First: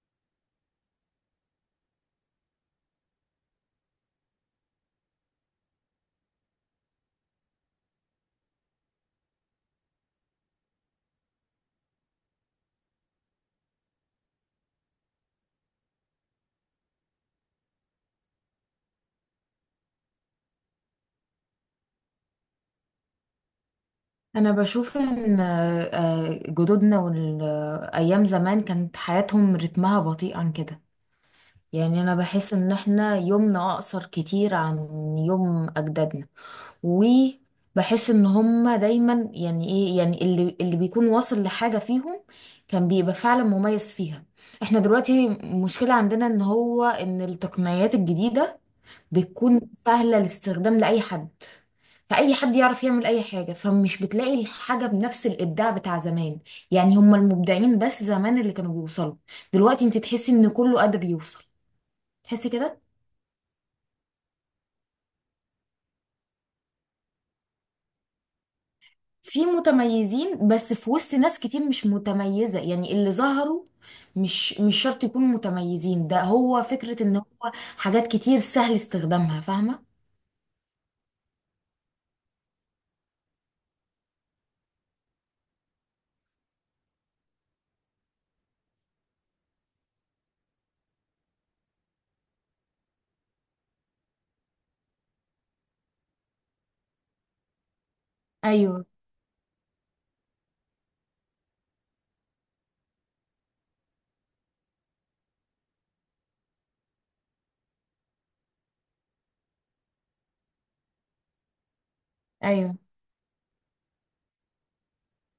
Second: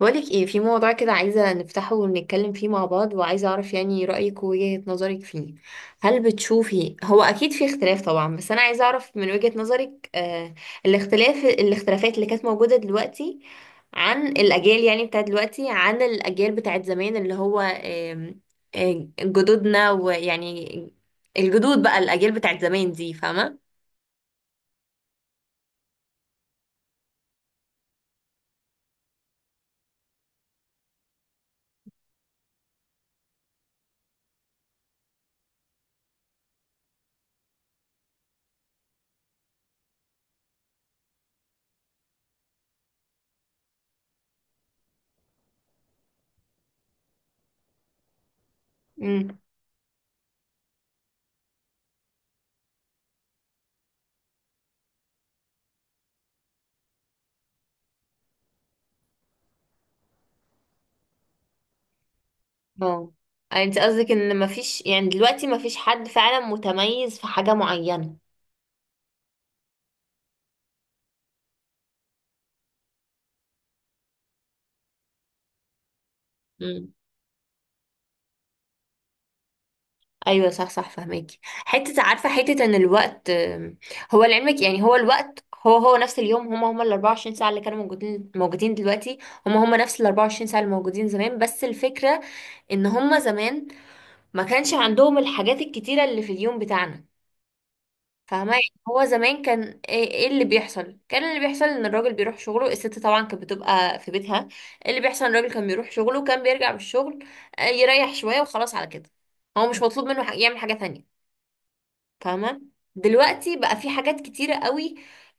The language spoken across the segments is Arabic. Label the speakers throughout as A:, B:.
A: بقولك ايه في موضوع كده عايزة نفتحه ونتكلم فيه مع بعض، وعايزة اعرف يعني رأيك ووجهة نظرك فيه. هل بتشوفي، هو اكيد في اختلاف طبعا، بس انا عايزة اعرف من وجهة نظرك. الاختلافات اللي كانت موجودة دلوقتي، عن الاجيال يعني بتاعت دلوقتي، عن الاجيال بتاعت زمان، اللي هو جدودنا ويعني الجدود، بقى الاجيال بتاعت زمان دي، فاهمة.
B: انا بشوف ان جدودنا والايام زمان كانت حياتهم رتمها بطيء عن كده. يعني انا بحس ان احنا يومنا اقصر كتير عن يوم اجدادنا. وبحس ان هما دايما يعني ايه يعني اللي بيكون واصل لحاجة فيهم كان بيبقى فعلا مميز فيها. احنا دلوقتي مشكلة عندنا ان التقنيات الجديدة
A: امم.
B: بتكون سهلة الاستخدام لأي حد، فأي حد يعرف يعمل أي حاجة، فمش بتلاقي الحاجة بنفس الإبداع بتاع زمان. يعني هم المبدعين بس زمان اللي كانوا بيوصلوا، دلوقتي أنت تحسي إن كله قادر يوصل. تحسي كده.
A: اه، يعني انت قصدك ان مفيش، يعني دلوقتي مفيش حد فعلا متميز في حاجة معينة.
B: في متميزين بس في وسط ناس كتير مش متميزة، يعني اللي ظهروا مش شرط يكونوا متميزين، ده هو
A: مم.
B: فكرة إن هو حاجات كتير سهل استخدامها. فاهمة؟
A: ايوه، صح صح، فهماكي. حته عارفه حته ان الوقت، هو لعلمك، يعني هو الوقت هو هو نفس اليوم، هما ال 24 ساعه اللي كانوا موجودين موجودين دلوقتي. هما نفس ال 24 ساعه اللي موجودين زمان. بس الفكره ان هما زمان ما كانش عندهم الحاجات الكتيره اللي في اليوم بتاعنا، فاهمة. يعني
B: أيوه،
A: هو زمان، كان إيه اللي بيحصل، كان اللي بيحصل ان الراجل بيروح شغله، الست طبعا كانت بتبقى في بيتها. إيه اللي بيحصل، الراجل كان بيروح شغله وكان بيرجع من الشغل، يريح شوية وخلاص على كده. هو مش مطلوب منه يعمل حاجة تانية، فاهمة.
B: أيوه،
A: دلوقتي بقى في حاجات كتيرة قوي،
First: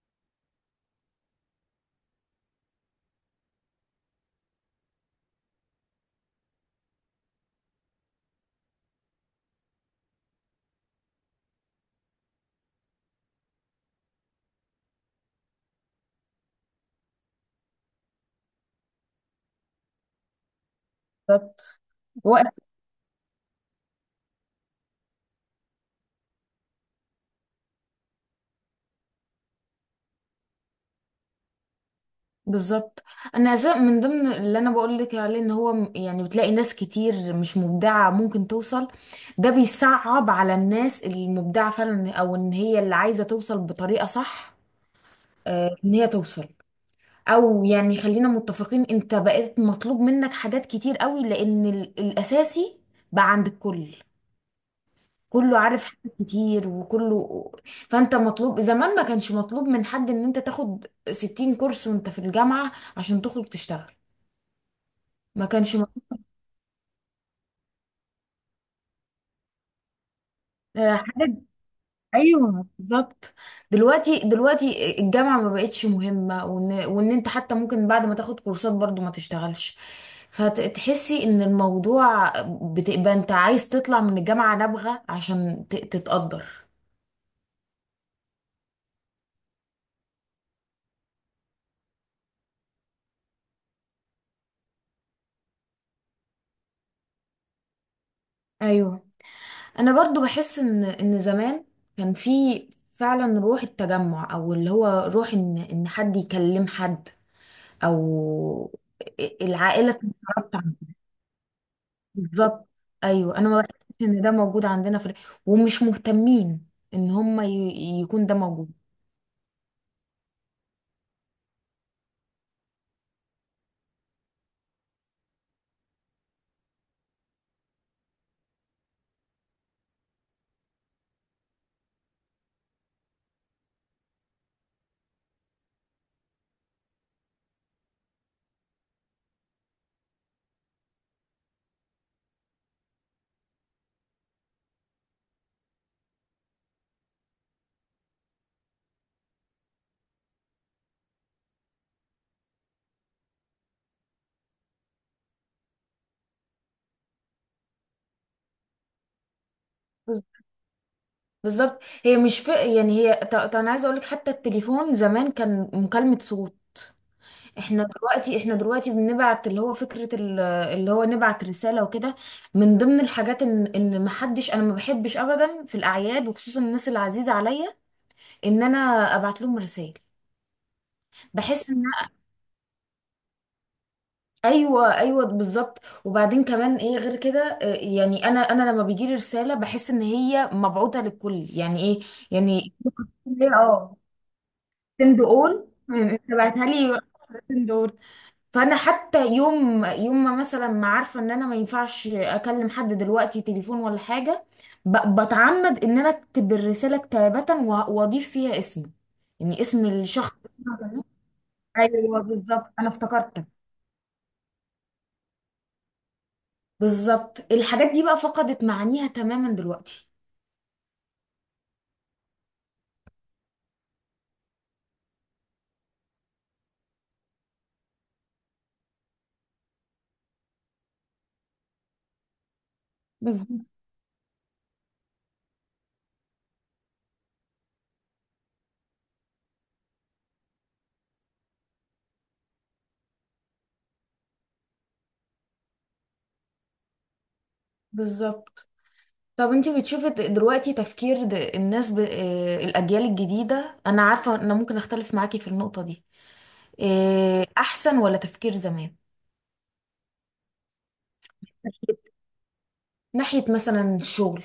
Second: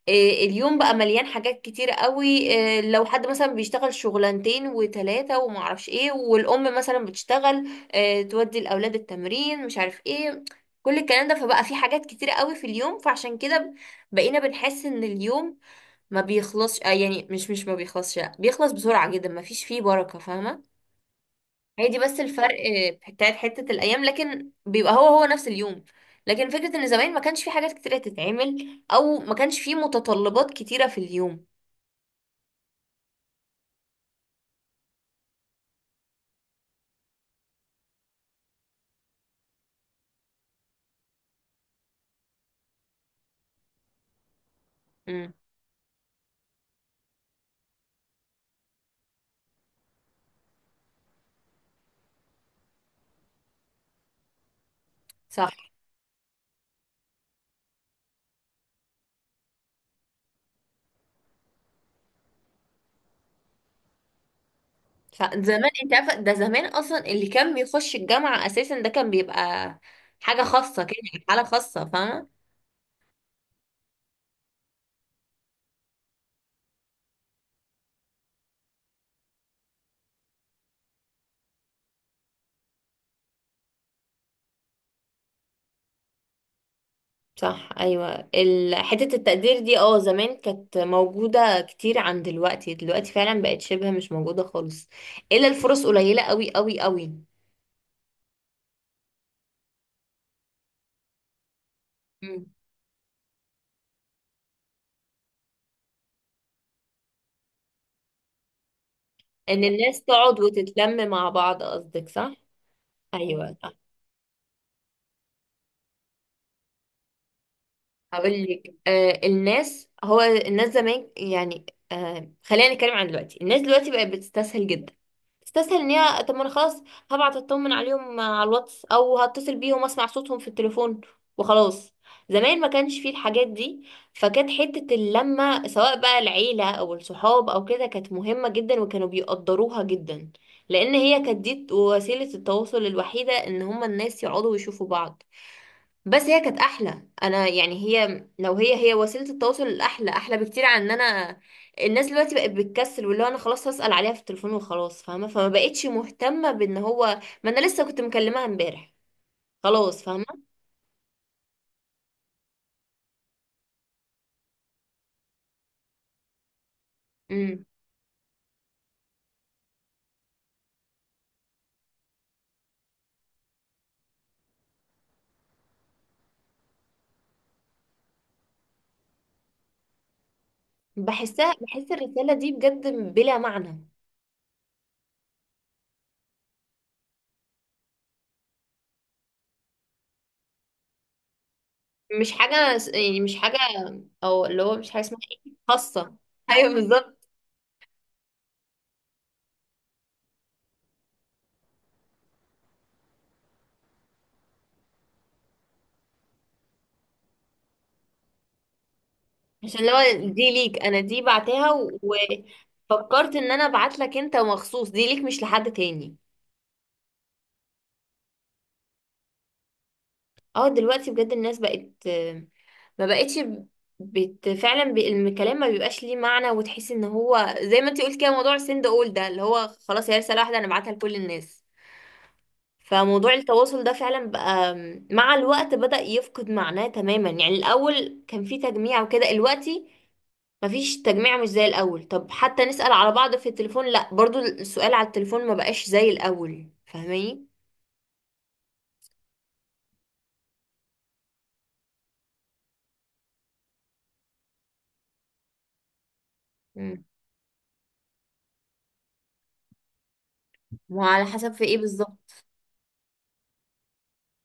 A: اليوم بقى مليان حاجات كتيرة قوي. لو حد مثلا بيشتغل شغلانتين وتلاتة ومعرفش ايه، والأم مثلا بتشتغل، تودي الأولاد التمرين مش عارف ايه، كل الكلام ده. فبقى في حاجات كتيرة قوي في اليوم، فعشان كده بقينا بنحس ان اليوم ما بيخلصش. يعني مش ما بيخلصش، بيخلص بسرعة جدا، ما فيش فيه بركة، فاهمة.
B: بالظبط،
A: هي دي بس الفرق بتاعت حتة الأيام، لكن بيبقى هو نفس اليوم. لكن فكرة إن زمان ما كانش في حاجات كتيرة تتعمل، أو ما كانش في متطلبات كتيرة في اليوم.
B: بالظبط. انا من ضمن اللي انا بقول لك عليه ان هو يعني بتلاقي ناس كتير مش مبدعه ممكن توصل، ده بيصعب على الناس المبدعه فعلا، او ان هي اللي عايزه توصل بطريقه صح،
A: امم.
B: ان هي توصل. او يعني خلينا متفقين انت بقيت مطلوب منك حاجات كتير قوي، لان الاساسي بقى عند الكل.
A: صح
B: كله عارف حاجات كتير وكله، فانت مطلوب. زمان ما كانش مطلوب من حد ان انت تاخد 60 كورس وانت في الجامعه عشان تخرج تشتغل.
A: صح.
B: ما
A: زمان
B: كانش
A: أنت عارفة، ده زمان أصلا اللي كان بيخش الجامعة أساسا ده كان بيبقى حاجة خاصة كده، يعني
B: حاجة.
A: حالة خاصة، فاهمة.
B: ايوه، بالظبط. دلوقتي الجامعة ما بقتش مهمة، وان انت حتى ممكن بعد ما تاخد كورسات برضو ما تشتغلش، فتحسي ان الموضوع بتبقى انت عايز تطلع من الجامعة نابغة عشان تتقدر.
A: صح، أيوة، حتة التقدير دي، اه زمان كانت موجودة كتير عن دلوقتي. دلوقتي فعلا بقت شبه مش موجودة خالص، إلا الفرص قليلة أوي أوي أوي.
B: ايوه، انا برضو بحس ان زمان كان في فعلا روح التجمع، او اللي هو روح ان حد يكلم حد، او
A: ان
B: العائلة
A: الناس تقعد
B: تتعرف.
A: وتتلم مع بعض، قصدك؟ صح.
B: بالظبط. ايوه، انا
A: ايوه.
B: ما بحسش ان ده موجود عندنا في، ومش مهتمين ان هم يكون
A: هقول
B: ده موجود.
A: لك، الناس زمان يعني، خلينا نتكلم عن دلوقتي. الناس دلوقتي بقت بتستسهل جدا، تستسهل ان هي، طب ما انا خلاص هبعت اطمن عليهم على الواتس، او هتصل بيهم اسمع صوتهم في التليفون وخلاص. زمان ما كانش فيه الحاجات دي، فكانت حتة اللمة، سواء بقى العيلة او الصحاب او كده، كانت مهمة جدا وكانوا بيقدروها جدا، لان هي كانت دي وسيلة التواصل الوحيدة، ان هما الناس يقعدوا ويشوفوا بعض. بس هي كانت احلى. انا يعني هي، لو هي وسيله التواصل، احلى بكتير عن ان انا، الناس دلوقتي بقت بتكسل، واللي هو انا خلاص هسال عليها في التليفون وخلاص، فاهمه. فما بقتش مهتمه، بان هو ما انا لسه كنت مكلماها امبارح خلاص،
B: بز-
A: فاهمه.
B: بالظبط، هي مش يعني هي طب انا عايزه اقول لك حتى التليفون زمان كان مكالمه صوت.
A: امم.
B: احنا دلوقتي بنبعت اللي هو فكره اللي هو نبعت رساله وكده. من ضمن الحاجات ان ما حدش، انا ما بحبش ابدا في الاعياد وخصوصا الناس العزيزه عليا ان انا ابعت لهم رسائل. بحس ان،
A: بحس الرساله دي بجد بلا معنى.
B: ايوه، ايوه، بالظبط. وبعدين كمان ايه غير كده، يعني انا لما بيجي لي رساله بحس ان هي مبعوثه للكل. يعني ايه،
A: مش
B: يعني
A: حاجه يعني مش
B: ليه،
A: حاجه،
B: اه،
A: او اللي هو مش حاجه اسمها
B: سند
A: ايه،
B: اول، يعني
A: خاصه.
B: انت بعتها
A: ايوه
B: لي.
A: بالظبط.
B: سند اول. فانا حتى يوم ما مثلا ما عارفه ان انا ما ينفعش اكلم حد دلوقتي تليفون ولا حاجه، بتعمد ان انا اكتب الرساله كتابه واضيف فيها اسمه، يعني
A: عشان
B: اسم
A: اللي هو
B: الشخص.
A: دي ليك انا، دي بعتها
B: ايوه، بالظبط. انا
A: وفكرت
B: افتكرت.
A: ان انا ابعت لك انت مخصوص، دي ليك مش لحد تاني.
B: بالظبط، الحاجات دي بقى فقدت معانيها تماما دلوقتي.
A: اه دلوقتي بجد الناس بقت، ما بقتش فعلا الكلام ما بيبقاش ليه معنى، وتحسي ان هو زي ما انتي قلت كده، موضوع السند اول ده اللي هو خلاص هي رسالة واحدة انا ابعتها لكل الناس. فموضوع
B: بالظبط،
A: التواصل ده فعلا بقى، مع الوقت بدأ يفقد معناه تماما. يعني الاول كان في تجميع وكده، دلوقتي مفيش تجميع مش زي الاول. طب حتى نسأل على بعض في التليفون، لا، برضو السؤال على التليفون ما بقاش زي الاول، فاهماني.
B: بالظبط. طب انتي بتشوفي دلوقتي تفكير الناس، الأجيال الجديدة، أنا عارفة أنا ممكن أختلف معاكي في النقطة دي،
A: مم.
B: أحسن ولا تفكير زمان؟
A: وعلى حسب في ايه بالظبط؟
B: ناحية مثلا الشغل،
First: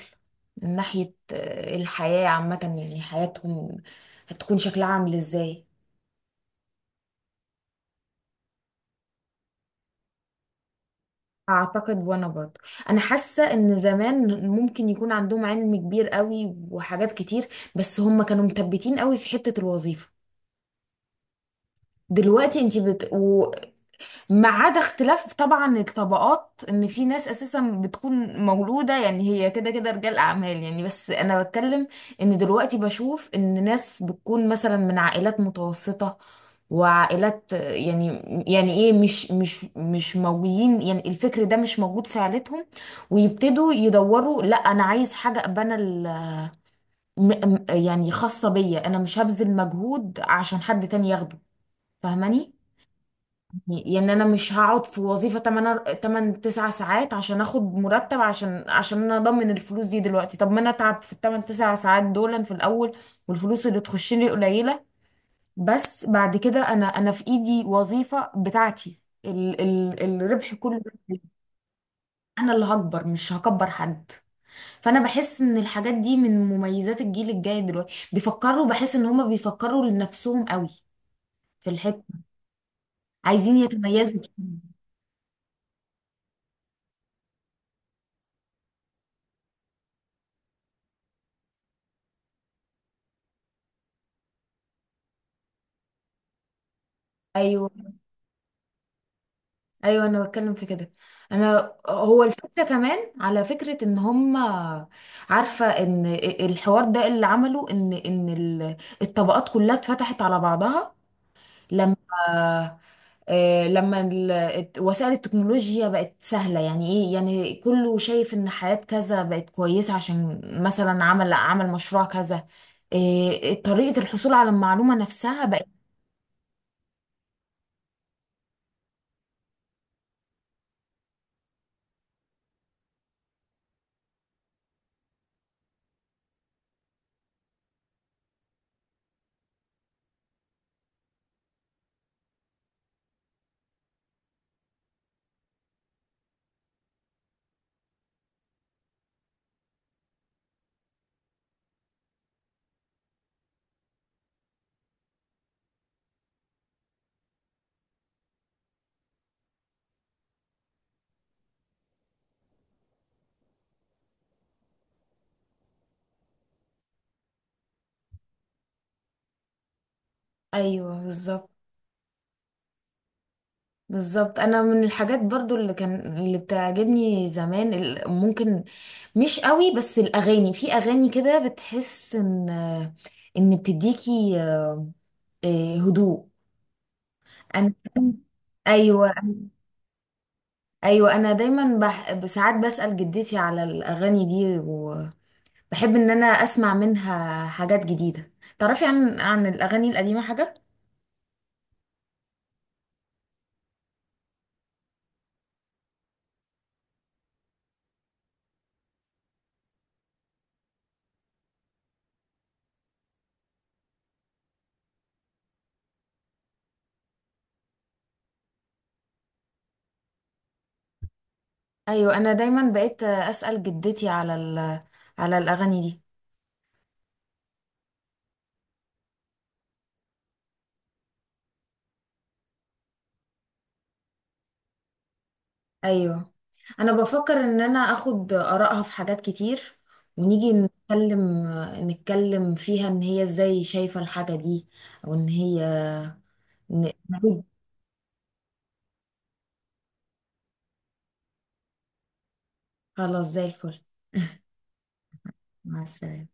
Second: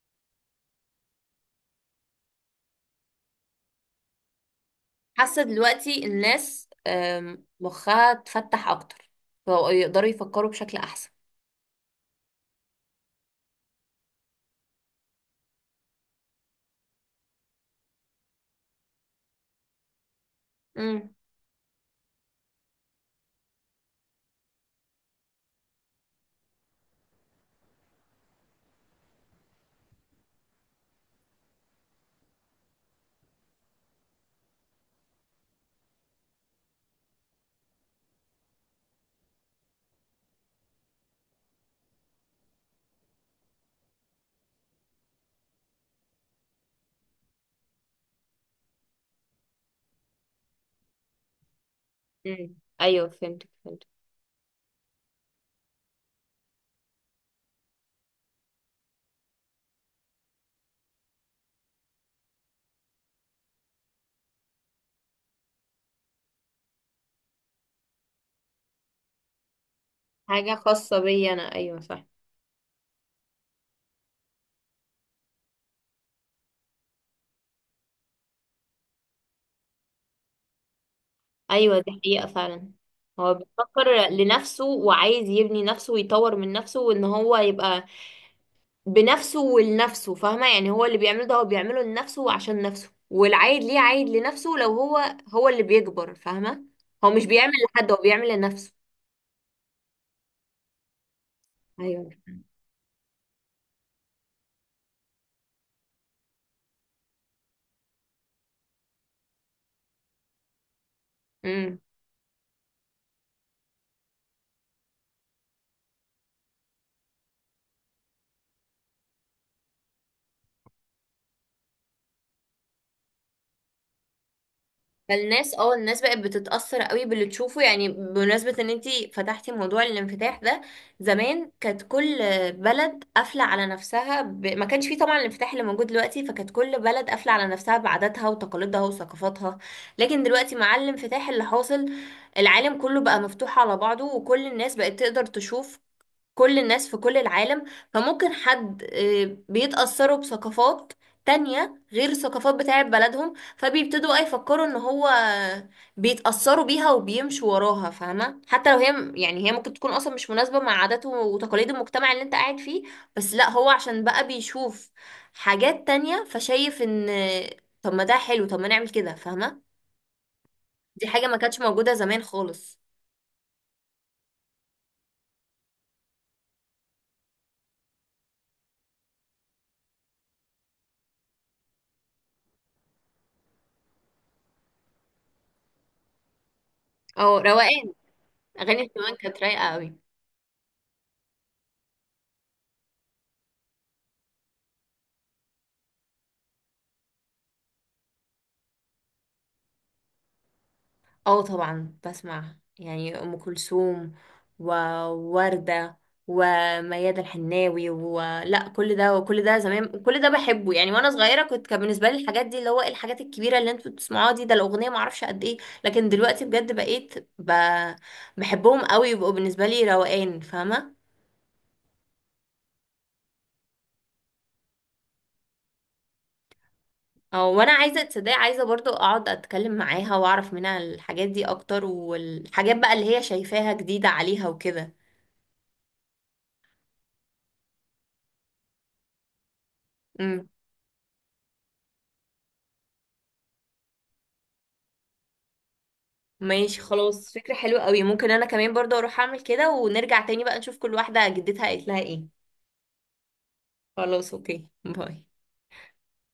B: من ناحية الحياة عامة، يعني حياتهم هتكون شكلها عامل
A: حاسة
B: ازاي.
A: دلوقتي الناس، مخها اتفتح اكتر، فبقوا يقدروا يفكروا بشكل احسن.
B: اعتقد، وانا برضه انا حاسه ان زمان ممكن يكون عندهم علم كبير قوي وحاجات كتير، بس هم كانوا مثبتين قوي في حته الوظيفه.
A: امم.
B: دلوقتي انت ما عدا اختلاف طبعا الطبقات، ان في ناس اساسا بتكون مولوده يعني هي كده كده رجال اعمال. يعني بس انا بتكلم ان دلوقتي بشوف ان ناس بتكون مثلا من عائلات متوسطه وعائلات، يعني يعني ايه، مش موجودين، يعني الفكر ده مش موجود في عائلتهم، ويبتدوا يدوروا. لا، انا عايز حاجه ابقى انا، يعني خاصه بيا انا، مش هبذل مجهود عشان حد تاني ياخده. فاهماني؟
A: امم. ايوه فهمت فهمت.
B: يعني انا مش هقعد في وظيفة 8 9 ساعات عشان اخد مرتب، عشان انا اضمن الفلوس دي دلوقتي. طب ما انا اتعب في ال 8 9 ساعات دول في الاول، والفلوس اللي تخش لي قليلة، بس بعد كده انا في ايدي وظيفة بتاعتي، ال ال
A: حاجه
B: الربح كله.
A: خاصه بيا انا، ايوه صح.
B: انا اللي هكبر، مش هكبر حد. فانا بحس ان الحاجات دي من مميزات الجيل الجاي. دلوقتي بيفكروا، بحس ان هما بيفكروا لنفسهم قوي في
A: ايوه دي
B: الحتة،
A: حقيقه فعلا. هو
B: عايزين
A: بيفكر
B: يتميزوا كده.
A: لنفسه، وعايز يبني نفسه ويطور من نفسه، وان هو يبقى بنفسه ولنفسه، فاهمه. يعني هو اللي بيعمله ده هو بيعمله لنفسه وعشان نفسه، والعايد ليه عايد لنفسه. لو هو، هو اللي بيكبر، فاهمه. هو مش بيعمل
B: ايوه،
A: لحد، هو بيعمل لنفسه.
B: ايوه، انا بتكلم في كده. انا
A: ايوه.
B: هو الفكره كمان على فكره ان هم، عارفه ان الحوار ده اللي عمله ان الطبقات كلها اتفتحت على بعضها،
A: امم.
B: لما وسائل التكنولوجيا بقت سهله. يعني ايه يعني كله شايف ان حياه كذا بقت كويسه عشان مثلا عمل مشروع كذا. إيه، طريقه الحصول على المعلومه نفسها
A: فالناس
B: بقت.
A: اه الناس بقت بتتأثر قوي باللي تشوفه. يعني بمناسبة ان انتي فتحتي موضوع الانفتاح ده، زمان كانت كل بلد قافلة على نفسها، ما كانش فيه طبعا الانفتاح اللي موجود دلوقتي، فكانت كل بلد قافلة على نفسها بعاداتها وتقاليدها وثقافاتها. لكن دلوقتي مع الانفتاح اللي حاصل، العالم كله بقى مفتوح على بعضه، وكل الناس بقت تقدر تشوف كل الناس في كل العالم. فممكن حد، بيتأثروا بثقافات تانية غير الثقافات بتاعة بلدهم، فبيبتدوا بقى يفكروا ان هو بيتأثروا بيها وبيمشوا وراها، فاهمة. حتى لو هي، يعني هي ممكن تكون اصلا مش مناسبة مع عاداته وتقاليد المجتمع اللي انت قاعد فيه، بس لا، هو عشان بقى بيشوف حاجات تانية فشايف ان، طب ما ده حلو، طب ما نعمل كده، فاهمة.
B: ايوه،
A: دي حاجة ما
B: بالظبط.
A: كانتش موجودة زمان خالص.
B: بالظبط، انا من الحاجات برضو اللي كان اللي بتعجبني زمان، ممكن مش قوي بس الاغاني، في اغاني كده بتحس ان بتديكي، هدوء.
A: او
B: انا
A: روقان. اغاني
B: ايوه.
A: زمان كانت رايقة قوي.
B: ايوه انا دايما ساعات بسأل جدتي على الاغاني دي، وبحب ان انا اسمع منها حاجات جديدة. تعرفي عن الاغاني القديمة حاجة؟
A: اه طبعا بسمع يعني ام كلثوم، ووردة، وميادة الحناوي، ولا كل ده. وكل ده زمان كل ده بحبه. يعني وانا صغيره كان بالنسبه لي الحاجات دي، اللي هو الحاجات الكبيره اللي انتوا بتسمعوها دي، ده الاغنيه ما اعرفش قد ايه. لكن دلوقتي بجد بقيت بحبهم قوي، يبقوا بالنسبه لي روقان، فاهمه.
B: ايوه، انا دايما بقيت اسأل جدتي على على الاغاني دي.
A: او، وانا عايزه تصدقي، عايزه برضو اقعد اتكلم معاها واعرف منها الحاجات دي اكتر، والحاجات بقى اللي هي شايفاها جديده عليها وكده.
B: ايوه، انا بفكر ان انا اخد ارائها في حاجات كتير، ونيجي نتكلم فيها ان هي ازاي شايفة الحاجة دي، او ان هي
A: ماشي
B: ن-
A: خلاص، فكرة حلوة قوي، ممكن انا كمان برضه اروح اعمل كده، ونرجع تاني بقى نشوف كل واحدة جدتها قالت لها ايه.
B: خلاص زي الفل.
A: خلاص، اوكي، باي.
B: مع السلامة.